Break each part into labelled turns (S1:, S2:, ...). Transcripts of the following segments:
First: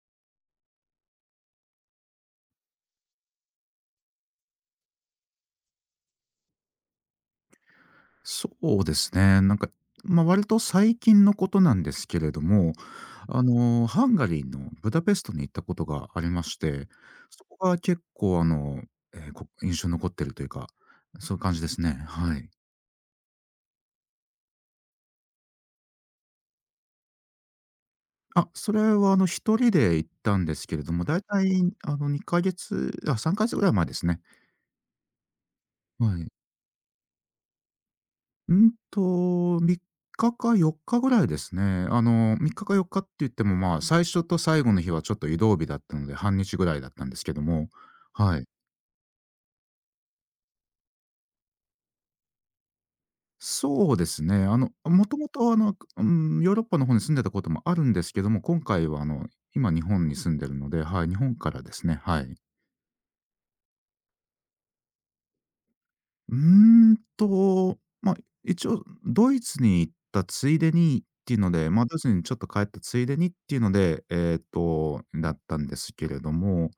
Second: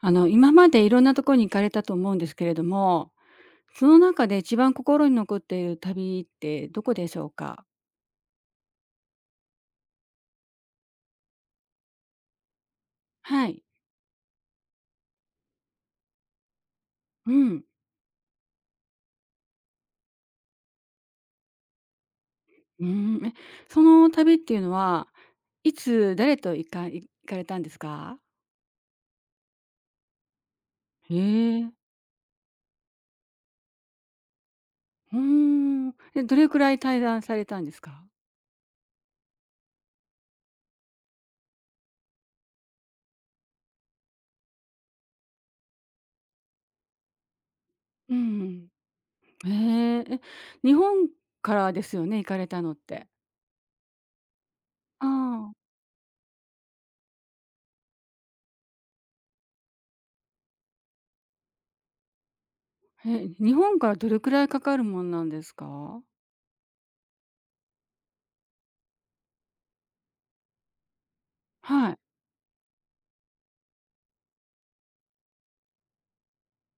S1: 今までいろんなところに行かれたと思うんですけれども、その中で一番心に残っている旅ってどこでしょうか？
S2: そうですね。割と最近のことなんですけれども、
S1: はい。
S2: ハンガリーのブダペストに行ったことがありまして、
S1: う
S2: そ
S1: ん。
S2: こが結構印象に残ってるというか、そういう感じですね。はい。
S1: うーん。え、その旅っていうのは、いつ誰と行かれたんですか？
S2: あ、それは一人で行ったんですけれども、
S1: へ
S2: だいたい
S1: え。
S2: 2ヶ月、あ、3ヶ月ぐらい前ですね。
S1: うーん。
S2: は
S1: え、
S2: い。
S1: どれくらい滞在されたんですか？
S2: うんと、3日か4日ぐらいですね。あの、3日か4日って言っても、まあ、最初と最後の日はちょっと移動日だったので、半日ぐらいだったんですけども、
S1: う
S2: はい。
S1: んうん。へえ。え、日本からですよね？行かれたのって。
S2: そうですね。あの、も
S1: あ
S2: ともと、
S1: あ。
S2: ヨーロッパの方に住んでたこともあるんですけども、今回は、あの、今日本に住んでるので、はい、日本からですね、はい。
S1: え、日本からどれくらいかかるもんなんですか？
S2: うーまあ、一応ドイツに行ったついでにっていうので、まあ、
S1: は
S2: ド
S1: い。
S2: イツにちょっと帰ったついでにっていうので、だったんですけれども、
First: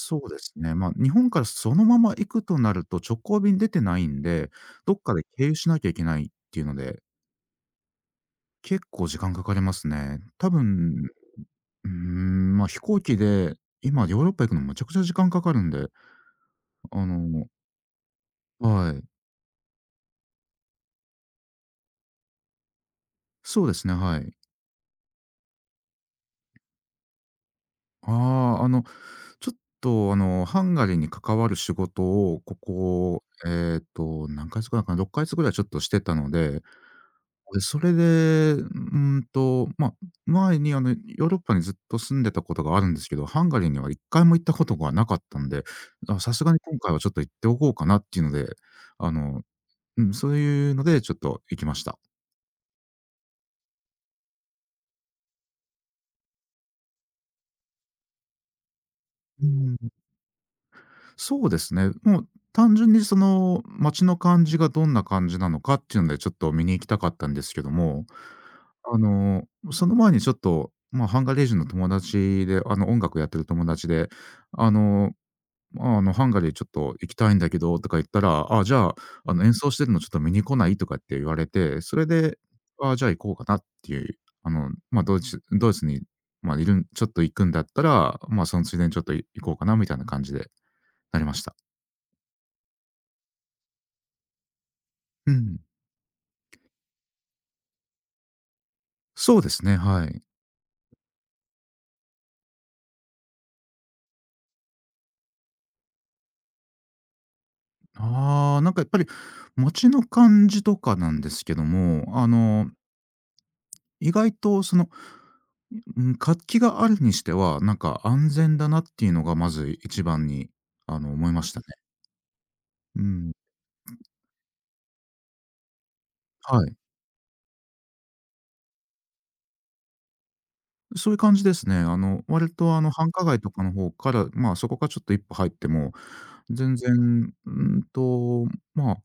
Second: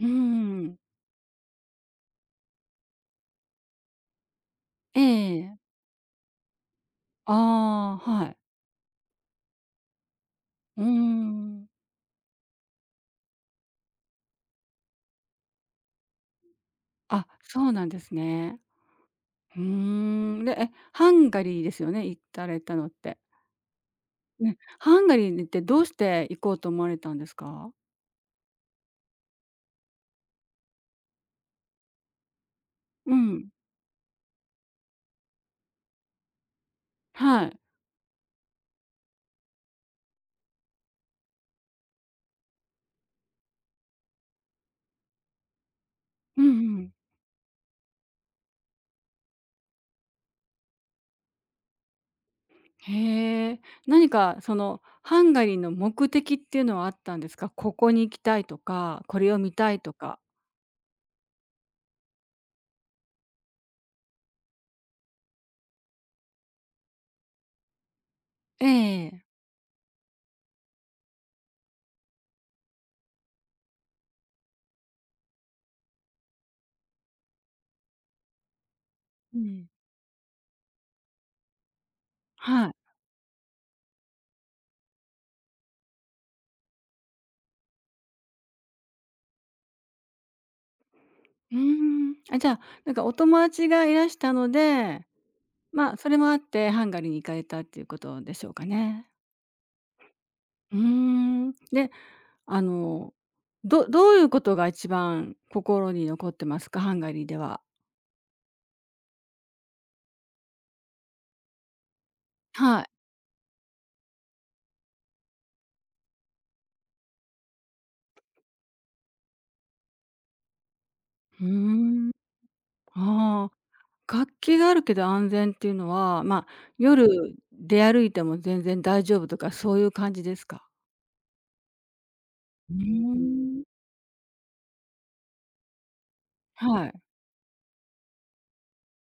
S1: うんう
S2: うです
S1: んう
S2: ね、
S1: ん。
S2: まあ、日本からそのまま行くとなると直行便出てないんで、どっ
S1: え
S2: かで経由
S1: え。
S2: しなきゃいけないっていうので、
S1: ああ、はい。
S2: 結構時間かかりますね。多
S1: うー
S2: 分、
S1: ん。
S2: まあ、飛行機で今ヨーロッパ行くのめちゃくちゃ時間かかるんで、あ
S1: あ、
S2: の
S1: そうなんですね。
S2: はい。
S1: うーん。で、え、ハンガリーですよね、行かれたのって。
S2: そうですね、はい。
S1: ね、ハンガリーにってどうして行こうと思われたんですか？
S2: ああ、ちょっとハンガリーに関わる仕事を、こ
S1: う
S2: こ、
S1: ん。
S2: えっと、何ヶ月ぐらいかな、6ヶ月ぐらいちょっとしてたので、
S1: はい。
S2: で、それで、うーんと、ま、あ、前にヨーロッパにずっと住んでたことがあるんですけど、ハンガリーには1回も行ったことがなかったんで、あ、さ
S1: う
S2: す
S1: ん
S2: がに
S1: う
S2: 今
S1: ん。
S2: 回はちょっと行っておこうかなっていうので、あの、うん、そういうのでちょっと行きました。
S1: へえ。何かそのハンガリーの目的っていうのはあったんですか？ここに行きたいとか、これを
S2: う
S1: 見た
S2: ん。
S1: いとか。
S2: そうですね。もう単純にその街の感じがどんな感じなのかっていうのでちょっと見に行きたかったんですけども、
S1: え
S2: あ
S1: え。
S2: の、その前にちょっと、まあ、ハンガリー人の友達で、あの、音楽やってる友達で、あの、ハンガリーちょっと行きたいんだけどとか言ったら、あ、じゃあ、あ
S1: う
S2: の、演
S1: ん。
S2: 奏してるのちょっと見に来ないとかって言われて、それで、
S1: はい。
S2: あ、じゃあ行こうかなっていう、あの、まあ、ドイツに、まあ、いるんちょっと行くんだったら、まあ、そのついでにちょっと行こうかなみたいな感じでなりまし
S1: う
S2: た。
S1: ーん。あ、じゃあ、なんかお友達がいらしたので、
S2: うん、
S1: まあ、それもあってハンガリーに行かれたっていうことでしょうかね。
S2: そうですね、はい。
S1: うーん。で、あの、どういうことが一番心に残ってますか？ハンガリーでは。
S2: ああ、なんかやっぱり街の感じとかなんですけども、あの、
S1: はい。
S2: 意外とその、うん、活気があるにしては、なんか安全だなっていうのがまず一番に、あの、思いま
S1: うー
S2: したね。
S1: ん。
S2: うん。
S1: ああ、活気があるけど安全っていうのは、まあ、
S2: はい。
S1: 夜出歩いても全然大丈夫とかそういう感じですか？
S2: そういう感じですね。あの、割
S1: う
S2: とあの、繁華街と
S1: ーん。
S2: かの方から、まあ、そこからちょっと一歩入っても、全
S1: はい。
S2: 然、まあ、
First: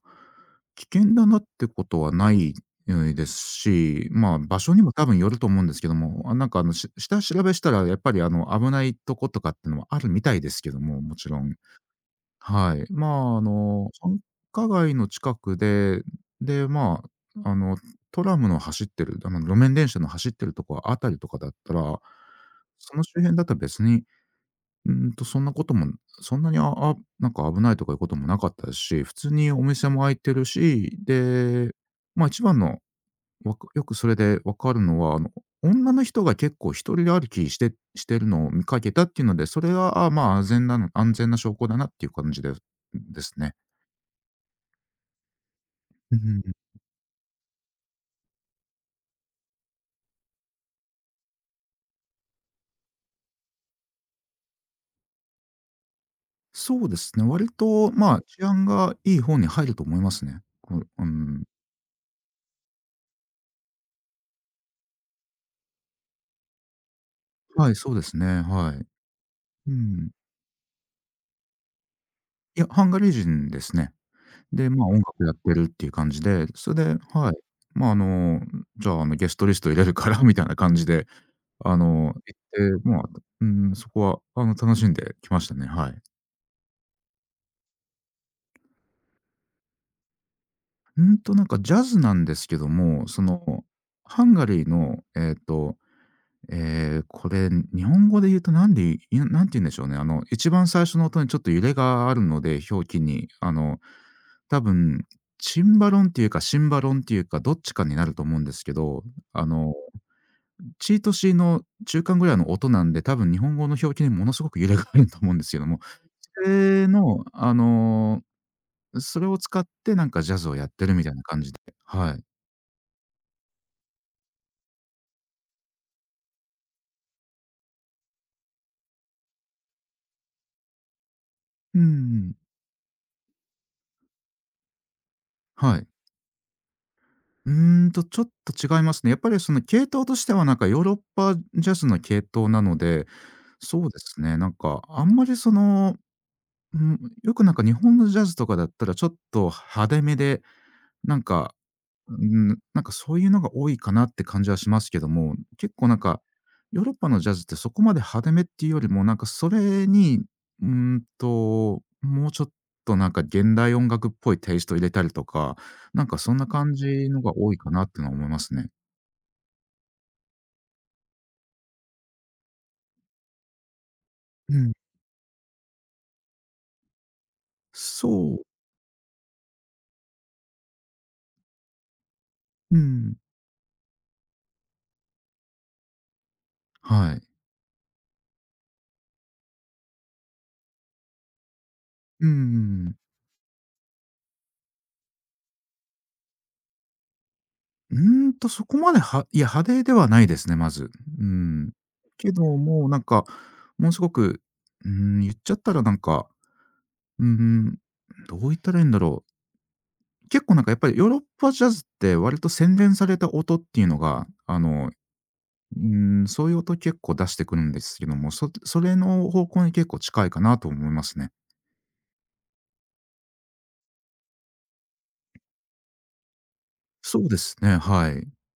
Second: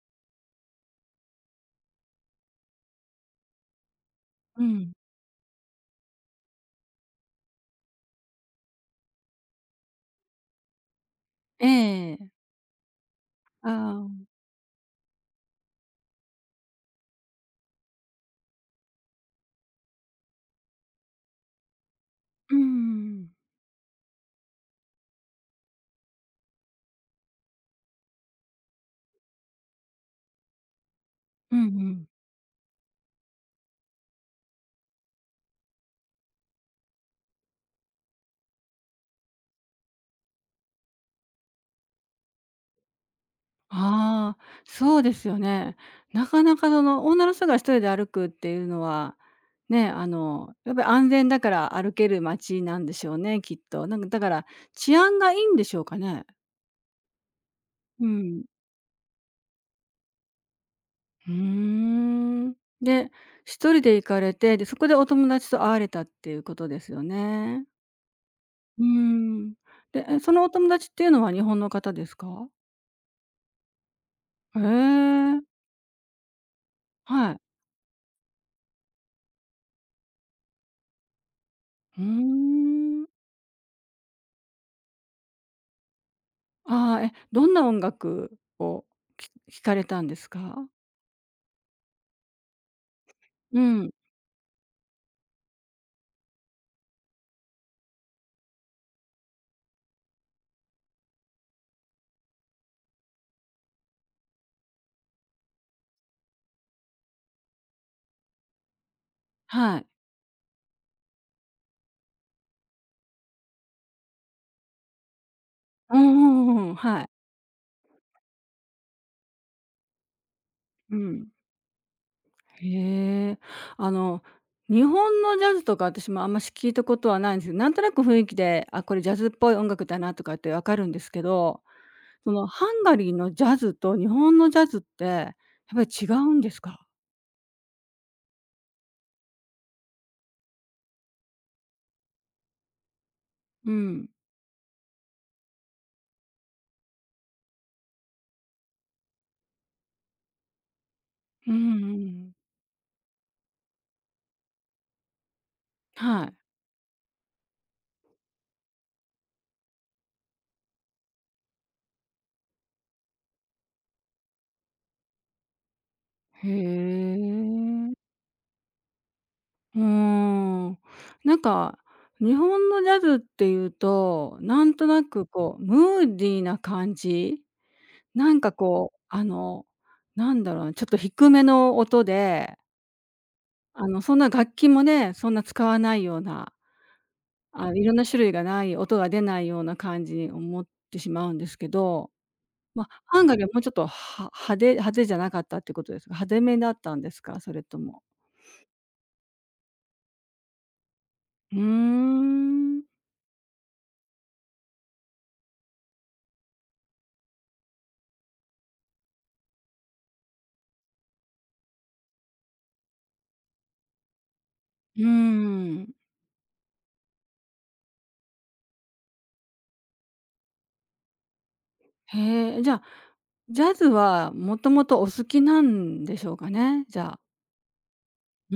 S2: 危険だなってことはない、ですし、まあ、場
S1: う
S2: 所に
S1: ん。
S2: も多分よると思うんですけども、あ、なんか下調べしたらやっぱりあの、危ないとことかってのはあるみたいですけども、もちろん。
S1: ええ。
S2: はい。まあ、あ
S1: あ
S2: の、繁
S1: あ。
S2: 華街の近くで、で、まあ、あの、トラムの走ってる、あの、路面電車の走ってるとこあたりとかだったら、
S1: うんうんう
S2: その周
S1: ん。
S2: 辺だったら別にそんなことも、そんなに、ああ、なんか危ないとかいうこともなかったですし、普通にお店も開いてるし、
S1: うんう
S2: で、
S1: ん。
S2: まあ、一番の、よくそれで分かるのは、あの、女の人が結構一人歩きしてるのを見かけたっていうので、それは、あ、まあ、安全な証拠だなっていう感じでですね。
S1: ああ、そうですよね。
S2: う
S1: なか
S2: ん。
S1: なかその女の人が一人で歩くっていうのは、ね、あの、やっぱり安全だから歩ける街なんでしょうね、きっと。なんかだから治安がいいんでしょうかね。
S2: そうですね、割と、
S1: う
S2: まあ、
S1: ん。
S2: 治安がいい方に入ると思いますね。こう、う
S1: うー
S2: ん。
S1: ん。で、一人で行かれて、で、そこでお友達と会われたっていうことですよね。
S2: はい、そうですね、は
S1: うー
S2: い。
S1: ん。
S2: う
S1: で、
S2: ん。
S1: え、そのお友達っていうのは日本の方ですか？
S2: いや、ハンガリー人ですね。
S1: へ
S2: で、まあ、音楽やっ
S1: え、
S2: てるっていう感じで、それでは
S1: は
S2: い。
S1: い。
S2: まあ、あの、じゃあ、あの、ゲストリスト入れるから みたいな感じで、あ
S1: う
S2: の、行って、ま
S1: ーん。
S2: あ、うん、そこは、あの、楽しんできましたね、はい。
S1: ああ、え、どんな音楽をき聴かれたんですか？
S2: なんかジャズなんですけども、そ
S1: う
S2: の、
S1: ん、
S2: ハンガリーの、これ、日本語で言うとなんでいなんて言うんでしょうね、あの、一番最初の音にちょっと揺れがあるので、表記に、あの、多分チンバロンっていうかシンバロンっていうか、どっちかになると思うんですけど、あの
S1: はい。
S2: チートシーの中間ぐらいの音なんで、多分日本語の表記にものすごく揺れがあると思うんですけども、
S1: うんう
S2: そ
S1: んうんうん、
S2: れ
S1: はい。
S2: の、あの、それを使ってなんかジャズをやってる
S1: う
S2: みたいな
S1: ん。
S2: 感じで、はい。
S1: へえ。あの、日本のジャズとか私もあんまし聞いたことはないんですけど、なんとなく雰囲気で、あ、これジャズっぽい音楽だなとかってわかるんですけど、
S2: うんう
S1: そ
S2: ん。
S1: のハンガリーのジャズと日本のジャズって、やっ
S2: は
S1: ぱ
S2: い。
S1: り違うんですか？
S2: ちょっと違いますね。やっぱりその系統としてはなんかヨーロッパジャズの系統なので、
S1: う
S2: そうで
S1: ん。
S2: すね、なんかあんまりその、うん、よくなんか日本のジャズとかだったらちょっと派手めで、なん
S1: う
S2: か
S1: んうんう
S2: う
S1: ん。
S2: なんかそういうのが多いかなって感じはしますけども、結構なんか、
S1: はい。
S2: ヨーロッパのジャズってそこまで派手めっていうよりも、なんかそれに、もうちょっとなんか現代音楽っぽいテイスト入れたりとか、なんかそんな
S1: へ
S2: 感じのが多いかな
S1: え。
S2: ってのは思いますね。
S1: うーん。なんか、日本のジャズっていうと、
S2: う
S1: な
S2: ん。
S1: んとなくこう、ムーディーな感じ？な
S2: そ
S1: ん
S2: う。
S1: かこう、あの、なんだろうな、ちょっと低めの音で、
S2: うん。
S1: あの、そんな楽器もね、そんな使わないような、
S2: はい。
S1: あ、いろんな種類がない、音が出ないような感じに思ってしまうんですけど、
S2: う
S1: ま、
S2: ん。
S1: ハンガリーはもうちょっとは派手派手じゃなかったってことですか？派手めだったんですか？それとも。
S2: そこまではいや、派手ではないですね、まず。う
S1: うー
S2: ん。けど
S1: ん。
S2: も、なんか、ものすごく、うん、言っちゃったらなんかうんうん、どう言ったらいいんだろう。結構なんかやっぱりヨーロッパジャズって割と洗練された音っていうのが、あの、
S1: うー
S2: う
S1: ん。
S2: そういう音結構出してくるんですけども、それの方向に結構近いかなと思いますね。
S1: へえ、じゃあ、ジャズはもともとお好きなんでしょうかね？じゃあ。
S2: そうですね、はい。
S1: う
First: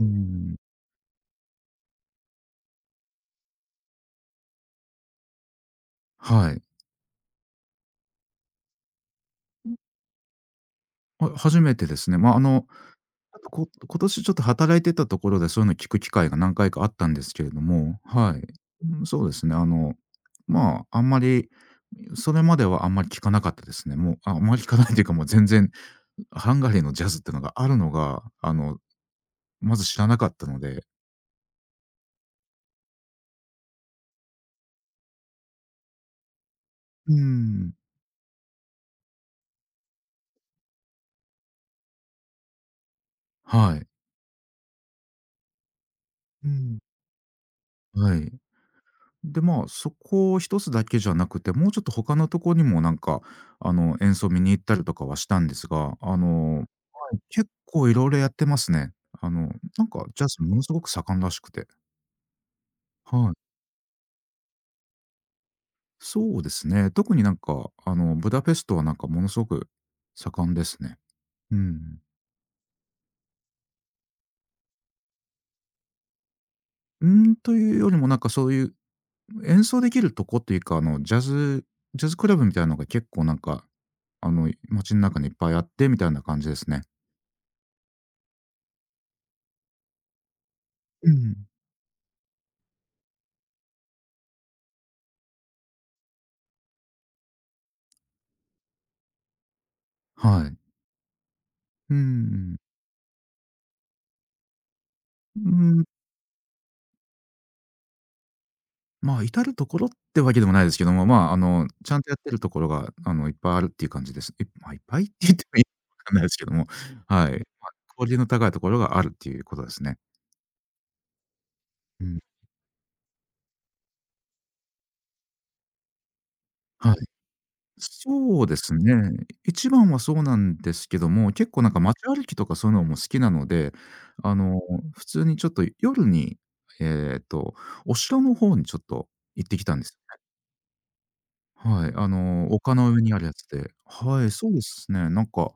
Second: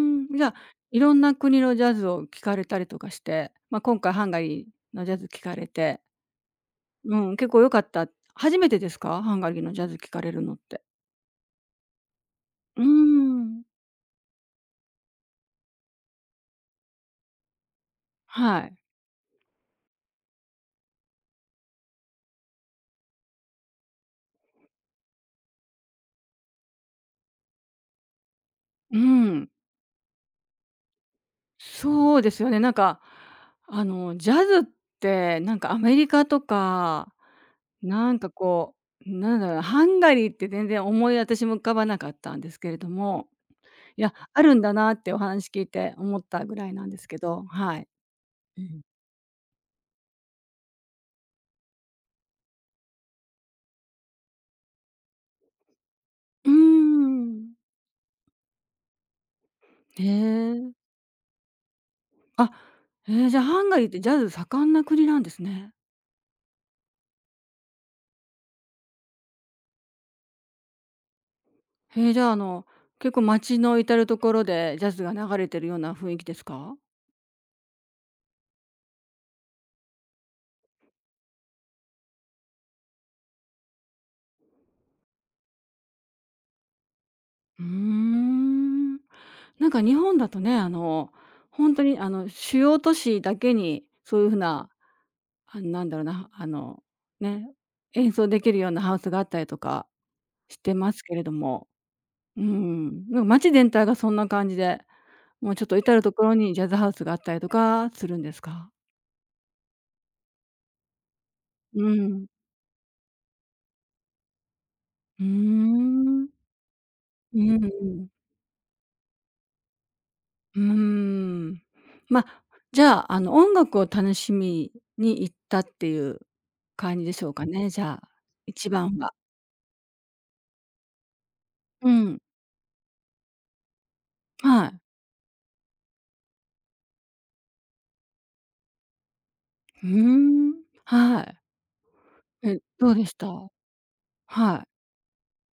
S2: う
S1: ん、じゃあ、
S2: ん、
S1: いろんな国のジャズを聴かれたりとかして、まあ、今回ハンガリーのジャズ聴かれて、
S2: はい。
S1: うん、結構良かった初めてですか？ハンガリーのジャズ聴かれるのって。
S2: あ、初めてですね。
S1: うー
S2: あと、
S1: ん。
S2: 今年ちょっと働いてたところで、そういうの聞く機会が何回かあったんですけれども、はい。
S1: はい。
S2: うん、そうですね、あの、まあ、あんまり、それまではあんまり聞かなかったですね。もう、あ、あんまり聞かないというか、もう全然ハンガリーのジャズっていうのがあるのが、あの、
S1: うん。
S2: まず知らなかったので。
S1: そうですよね。なんか、あの、ジャズって、なんか、アメリカと
S2: う
S1: か、
S2: ーん、
S1: なんか、こう、なんだろう、ハンガリーって全然思い私も浮かばなかったんですけれども、
S2: はい。
S1: いや、あるんだなってお話聞いて思った
S2: う
S1: ぐらい
S2: ん。
S1: なんですけど、はい。
S2: はい。
S1: うん。
S2: で、まあ、そこ一つだけじゃなくて、もうちょっと他のとこにもなんか、あの、演奏見に行ったりとかはしたんですが、あ
S1: うー
S2: の、はい。結
S1: ん。
S2: 構いろいろやってますね。あの、なん
S1: へ
S2: かジャズものす
S1: え。
S2: ごく盛んらしくて。
S1: あ、へえ、
S2: はい。
S1: じゃあ、ハンガリーってジャズ盛んな国なんですね。
S2: そうですね。特になんか、あの、ブダペストはなんかものすごく盛んですね。うん。
S1: へえ、じゃあ、あの、結構街の至る所でジャズが流れてるような雰囲気ですか？
S2: うん、というよりもなんかそういう演奏できるとこというか、ジャズクラブみたいなのが結構なんか、街の中にいっぱいあってみたいな感じですね。
S1: うーん。なんか日本だとね、あ
S2: う
S1: の、
S2: ん。
S1: 本当にあの、主要都市だけに、そういう風な、あなんだろうな、あの、ね、演奏できるようなハウスがあったりとか
S2: は
S1: し
S2: い。
S1: てますけれども、
S2: う
S1: う
S2: ん。
S1: ん、なんか街全体がそんな感じで、
S2: う
S1: も
S2: ー
S1: うちょっと
S2: ん、
S1: 至る所にジャズハウスがあったりとかするんですか？
S2: まあ、至る所ってわけでもないですけども、まあ、
S1: う
S2: ちゃんとやっ
S1: ん。
S2: てるところが、いっぱいあるっていう感じです。いまあ、いっぱいって
S1: うー
S2: 言ってもいいわかんない
S1: ん。
S2: ですけども、はい。
S1: うんう
S2: まあ、クオ
S1: ん。
S2: リティの高いところがあるっていうことですね。
S1: うーん。
S2: うん。
S1: まあ、じゃあ、あの、音楽を楽しみに行ったっていう
S2: はい。
S1: 感じでしょうかね、じゃあ、
S2: そうで
S1: 一
S2: すね。
S1: 番は。
S2: 一番はそうなんですけども、結構なんか
S1: う
S2: 街
S1: ん。
S2: 歩きとかそういうのも好きなので、あの、
S1: はい。
S2: 普通にちょっと夜に、えっと、お城の方にちょっと行ってきたんで
S1: ふ
S2: すよ。
S1: ーん。はい。
S2: はい、
S1: え、
S2: 丘
S1: ど
S2: の
S1: う
S2: 上
S1: でし
S2: にある
S1: た？
S2: やつで。はい、そう
S1: は
S2: で
S1: い。
S2: すね。なんか、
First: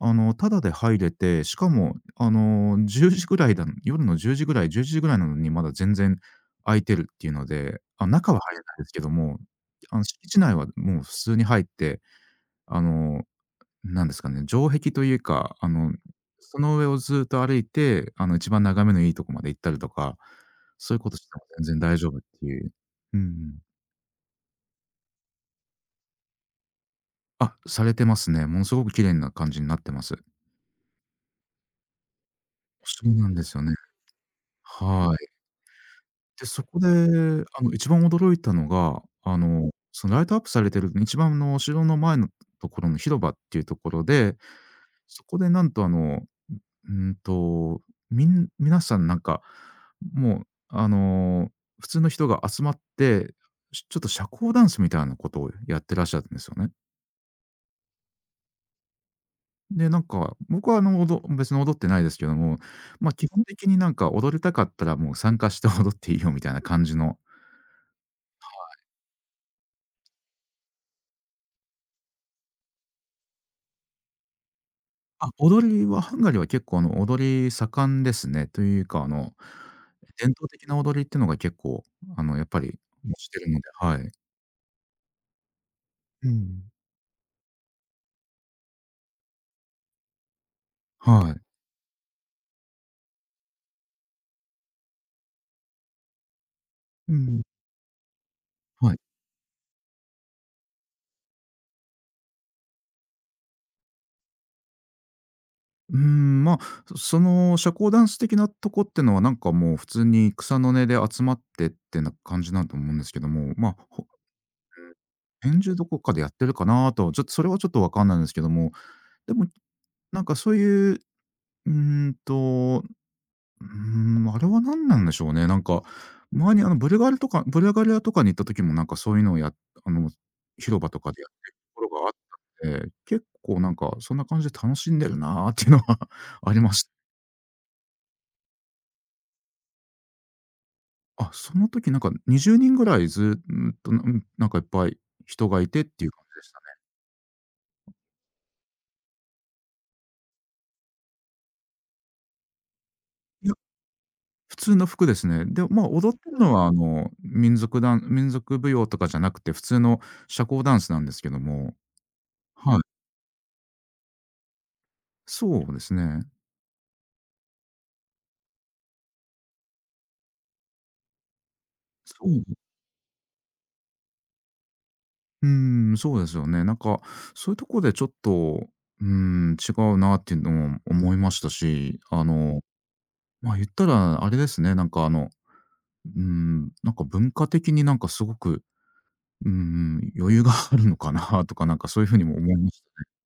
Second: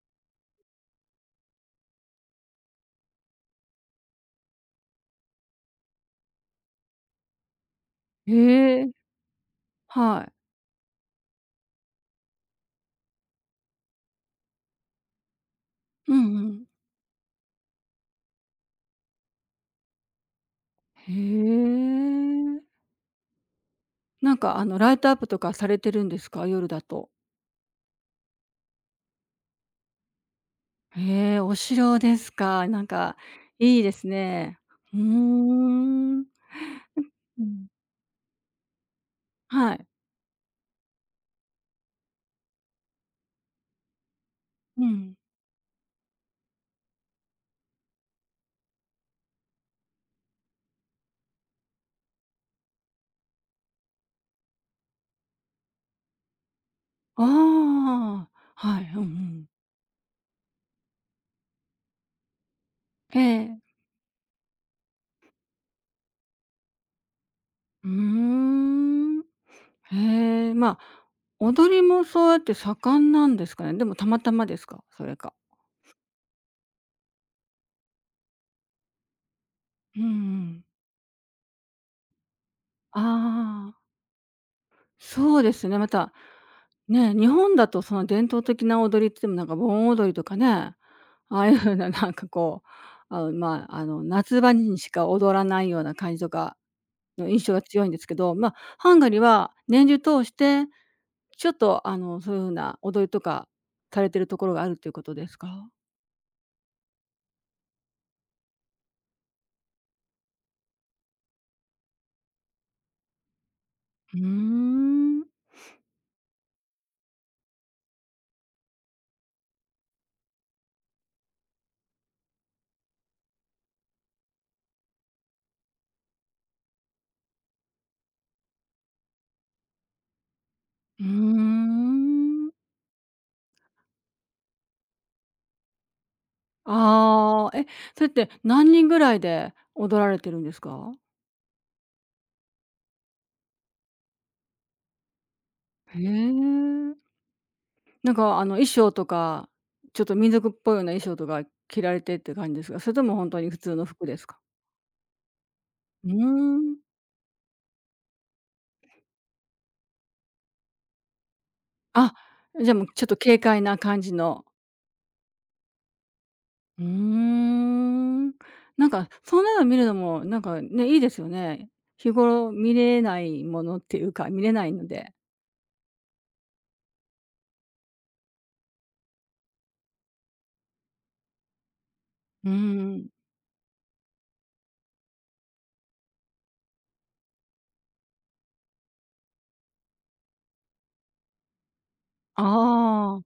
S2: タダで入れて、しかも、10時ぐらいだ夜の10時ぐらい、11時ぐらいなのに、まだ全然空いてるっていうので、あ、中は入れない
S1: へ
S2: で
S1: え、
S2: すけども、
S1: は
S2: 敷
S1: い。
S2: 地内はもう普通に入って、あの、なんですかね、城壁というか、
S1: うんう
S2: そ
S1: ん。
S2: の上をずっと歩いて、一番眺めのいいとこまで行ったりとか、そういうことしても全然
S1: へ
S2: 大丈夫っていう。
S1: え。
S2: うんうん。
S1: なんか、あの、ライトアップとかされてるんですか？夜だと。
S2: あ、されてますね。ものすごく綺麗な感じになってます。
S1: へえ、お城ですか。なん
S2: そう
S1: か
S2: なんですよね。
S1: いいですね。うー
S2: はい。
S1: ん。
S2: で、そこで、
S1: うん。
S2: 一番驚いたのが、
S1: はい。
S2: そのライトアップされてる一番のお城の前のところの広場っていうところで、
S1: うん。
S2: そこでなんとうんと、皆さんなんか、もう、普通の人が集まって、ちょっと社交ダンスみたいなことをやってらっしゃるんですよね。
S1: ああ、はい、うんうん。
S2: で、なんか、僕は別に踊ってないですけども、まあ、
S1: え
S2: 基本
S1: え。
S2: 的になんか踊りたかったらもう参加して踊っていいよみたいな感じの。
S1: うーん。へえ、まあ、踊りもそうやって盛んなんですかね。でもたまたまですか？それ
S2: あ、
S1: か。
S2: 踊りはハンガリーは結構踊り盛んですね。というか、
S1: うんう
S2: 伝統
S1: ん。
S2: 的な踊りってのが結構、やっぱりしてるので、
S1: ああ、
S2: はい。
S1: そうですね、また、
S2: うん。
S1: ね、日本だとその伝統的な踊りって言ってもなんか盆踊りとかね、
S2: は
S1: あ
S2: い。
S1: あいう風ななんかこう、あのまあ、あの、夏場にしか踊らないような感じとか
S2: う
S1: の印
S2: ん。
S1: 象が強いんですけど、まあ、
S2: は
S1: ハ
S2: い。
S1: ンガリーは年中通してちょっと、あの、そういう風な踊りとかされてるところがあるということですか？
S2: まあ、の社交ダンス的なとこってのは、なんかもう普通に草の根で集まってってな感じなんと思うんですけども、ま、あ。
S1: うーん、
S2: 編集どこかでやってるかなと、ちょっとそれはちょっとわかんないんですけども、でも、なんかそういう、うーんと、うーあれは何なんでしょうね。なんか、前にブルガリとかブルガリアとかに行った時もなんかそういうのをやあの、広場と
S1: うー
S2: かでやってるところがあっ
S1: ん。
S2: たので、結構なんかそんな感じで楽しんでるなっていうのは ありました
S1: ああ、え、それって何人ぐらいで踊られてるんですか？
S2: あ、その時なんか20人ぐらいずうんと、なんかいっぱい人がいてっ
S1: へ
S2: ていう感じでした
S1: え。なんか、あの、衣装とか、ちょっと民族っぽいような衣装とか着られてって感じですか？それとも本当に
S2: ね。
S1: 普通の服ですか？
S2: 普通の服ですね。で、まあ、
S1: うー
S2: 踊ってるのは、
S1: ん。
S2: 民族舞踊とかじゃなくて、普通の社交ダンスなんですけども、
S1: あ、じゃあ、
S2: はい。
S1: もうちょっと軽快な感じの
S2: そうですね。
S1: うーん。なんか、そんなの見るのも、なんかね、いいですよね。日
S2: そう、
S1: 頃見れないものっていうか、見れないので。
S2: そうですよね。なんか、そういうとこでちょっと、違うなっていうのも思いましたし、
S1: うーん。
S2: まあ、言ったらあれですね、なんか、なんか文化的になんかすごく、余裕があるのかなとか、なんかそういう風にも思いました。
S1: ああ、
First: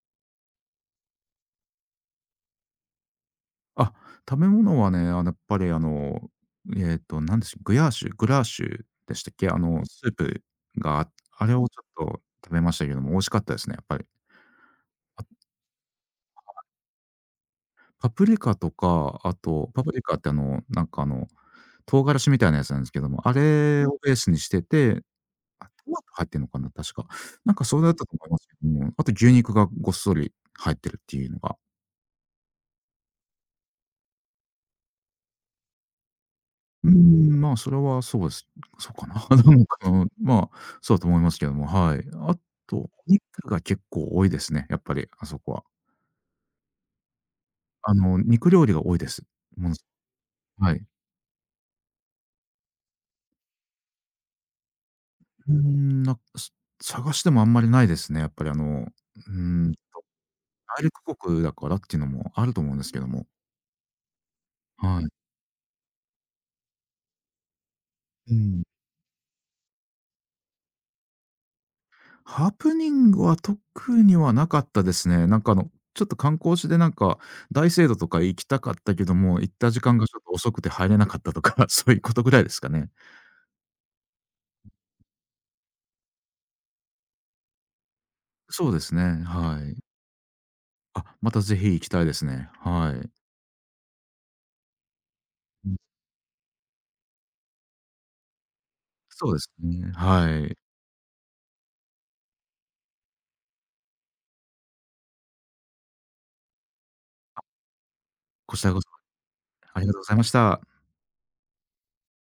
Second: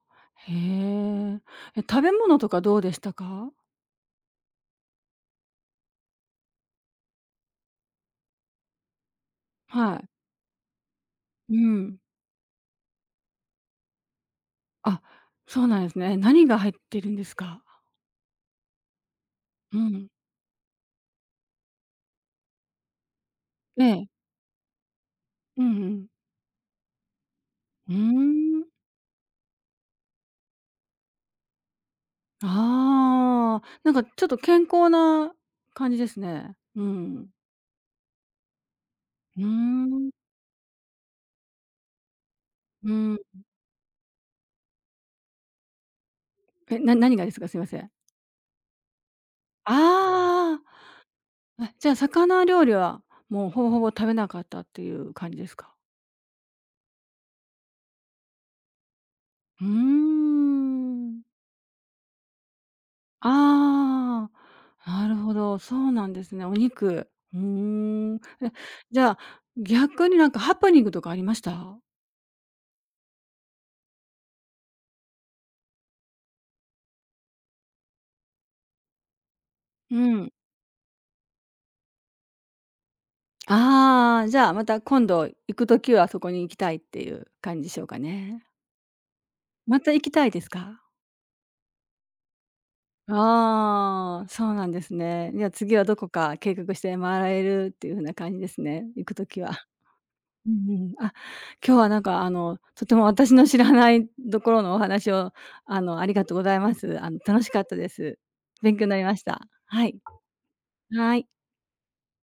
S1: へえ。え、食べ物とかどうでしたか？
S2: あ、食べ物はね、やっぱりなんでしょう、グラーシュでしたっけ？あの、
S1: は
S2: ス
S1: い。
S2: ープがあ、あれ
S1: う
S2: をちょ
S1: ん。
S2: っと食べましたけども、美味しかったですね、やっぱり。
S1: あ、
S2: あ、
S1: そうなんですね。何が入ってるんですか？
S2: パプリカとか、あと、
S1: う
S2: パプリ
S1: ん。
S2: カって唐辛子みたいなやつなんですけども、あ
S1: え
S2: れを
S1: え。
S2: ベースにしてて、
S1: うん
S2: あ、
S1: う
S2: トマト
S1: ん。
S2: 入ってるのかな、確か。なんかそうだ
S1: う
S2: ったと思いますけ
S1: ーん。
S2: ども、あと牛肉がごっそり入ってるっていうのが
S1: ああ、なんかちょっと健康な感じですね。うん。
S2: まあ、それはそうです。そうかな。
S1: う ー
S2: なんか、
S1: ん。
S2: まあ、そうだと思いますけども、はい。あと、お
S1: うん。
S2: 肉が結構多いですね、やっぱり、あそこは。
S1: え、何がですか？すいません。
S2: 肉料理が多いです。ものす
S1: あ
S2: はい。
S1: あ、あ、じゃあ、魚料理は、もうほぼほぼ食べなかったっていう感じですか？
S2: なんす探してもあんまりないですね、やっぱりー
S1: うー
S2: ん、大陸
S1: ん。
S2: 国だからっていうのもあると思うんですけども。
S1: ああ、
S2: はい。
S1: なるほど、そうなんですね。お肉。うーん。
S2: う
S1: え、
S2: ん。
S1: じゃあ、逆になんかハプニングとかありました？
S2: ハプニングは特にはなかったですね。なんかちょっと観光地でなんか、大聖堂とか行きたかったけども、行った時
S1: う
S2: 間がちょっ
S1: ん。
S2: と遅くて入れなかったとか、そういうことぐらいですかね。
S1: ああ、じゃあ、また今度行くときはそこに行きたいっていう感じでしょうかね。
S2: そうですね、は
S1: ま
S2: い。
S1: た行きたいですか？
S2: あ、またぜひ行きたいですね。はい。
S1: ああ、そうなんですね。じゃあ
S2: う
S1: 次
S2: ん、
S1: はどこか計画して回られるっていう風な感じですね、行く
S2: そう
S1: 時
S2: です
S1: は。
S2: ね、は
S1: う
S2: い。
S1: んうん。あ、今日はなんかあの、とても私の知らないところのお話をあの、ありがとうございます。あの、楽しかったです。
S2: こちら
S1: 勉
S2: こ
S1: 強
S2: そ
S1: になりました。
S2: あ
S1: は
S2: りが
S1: い。
S2: とうございました。
S1: はい。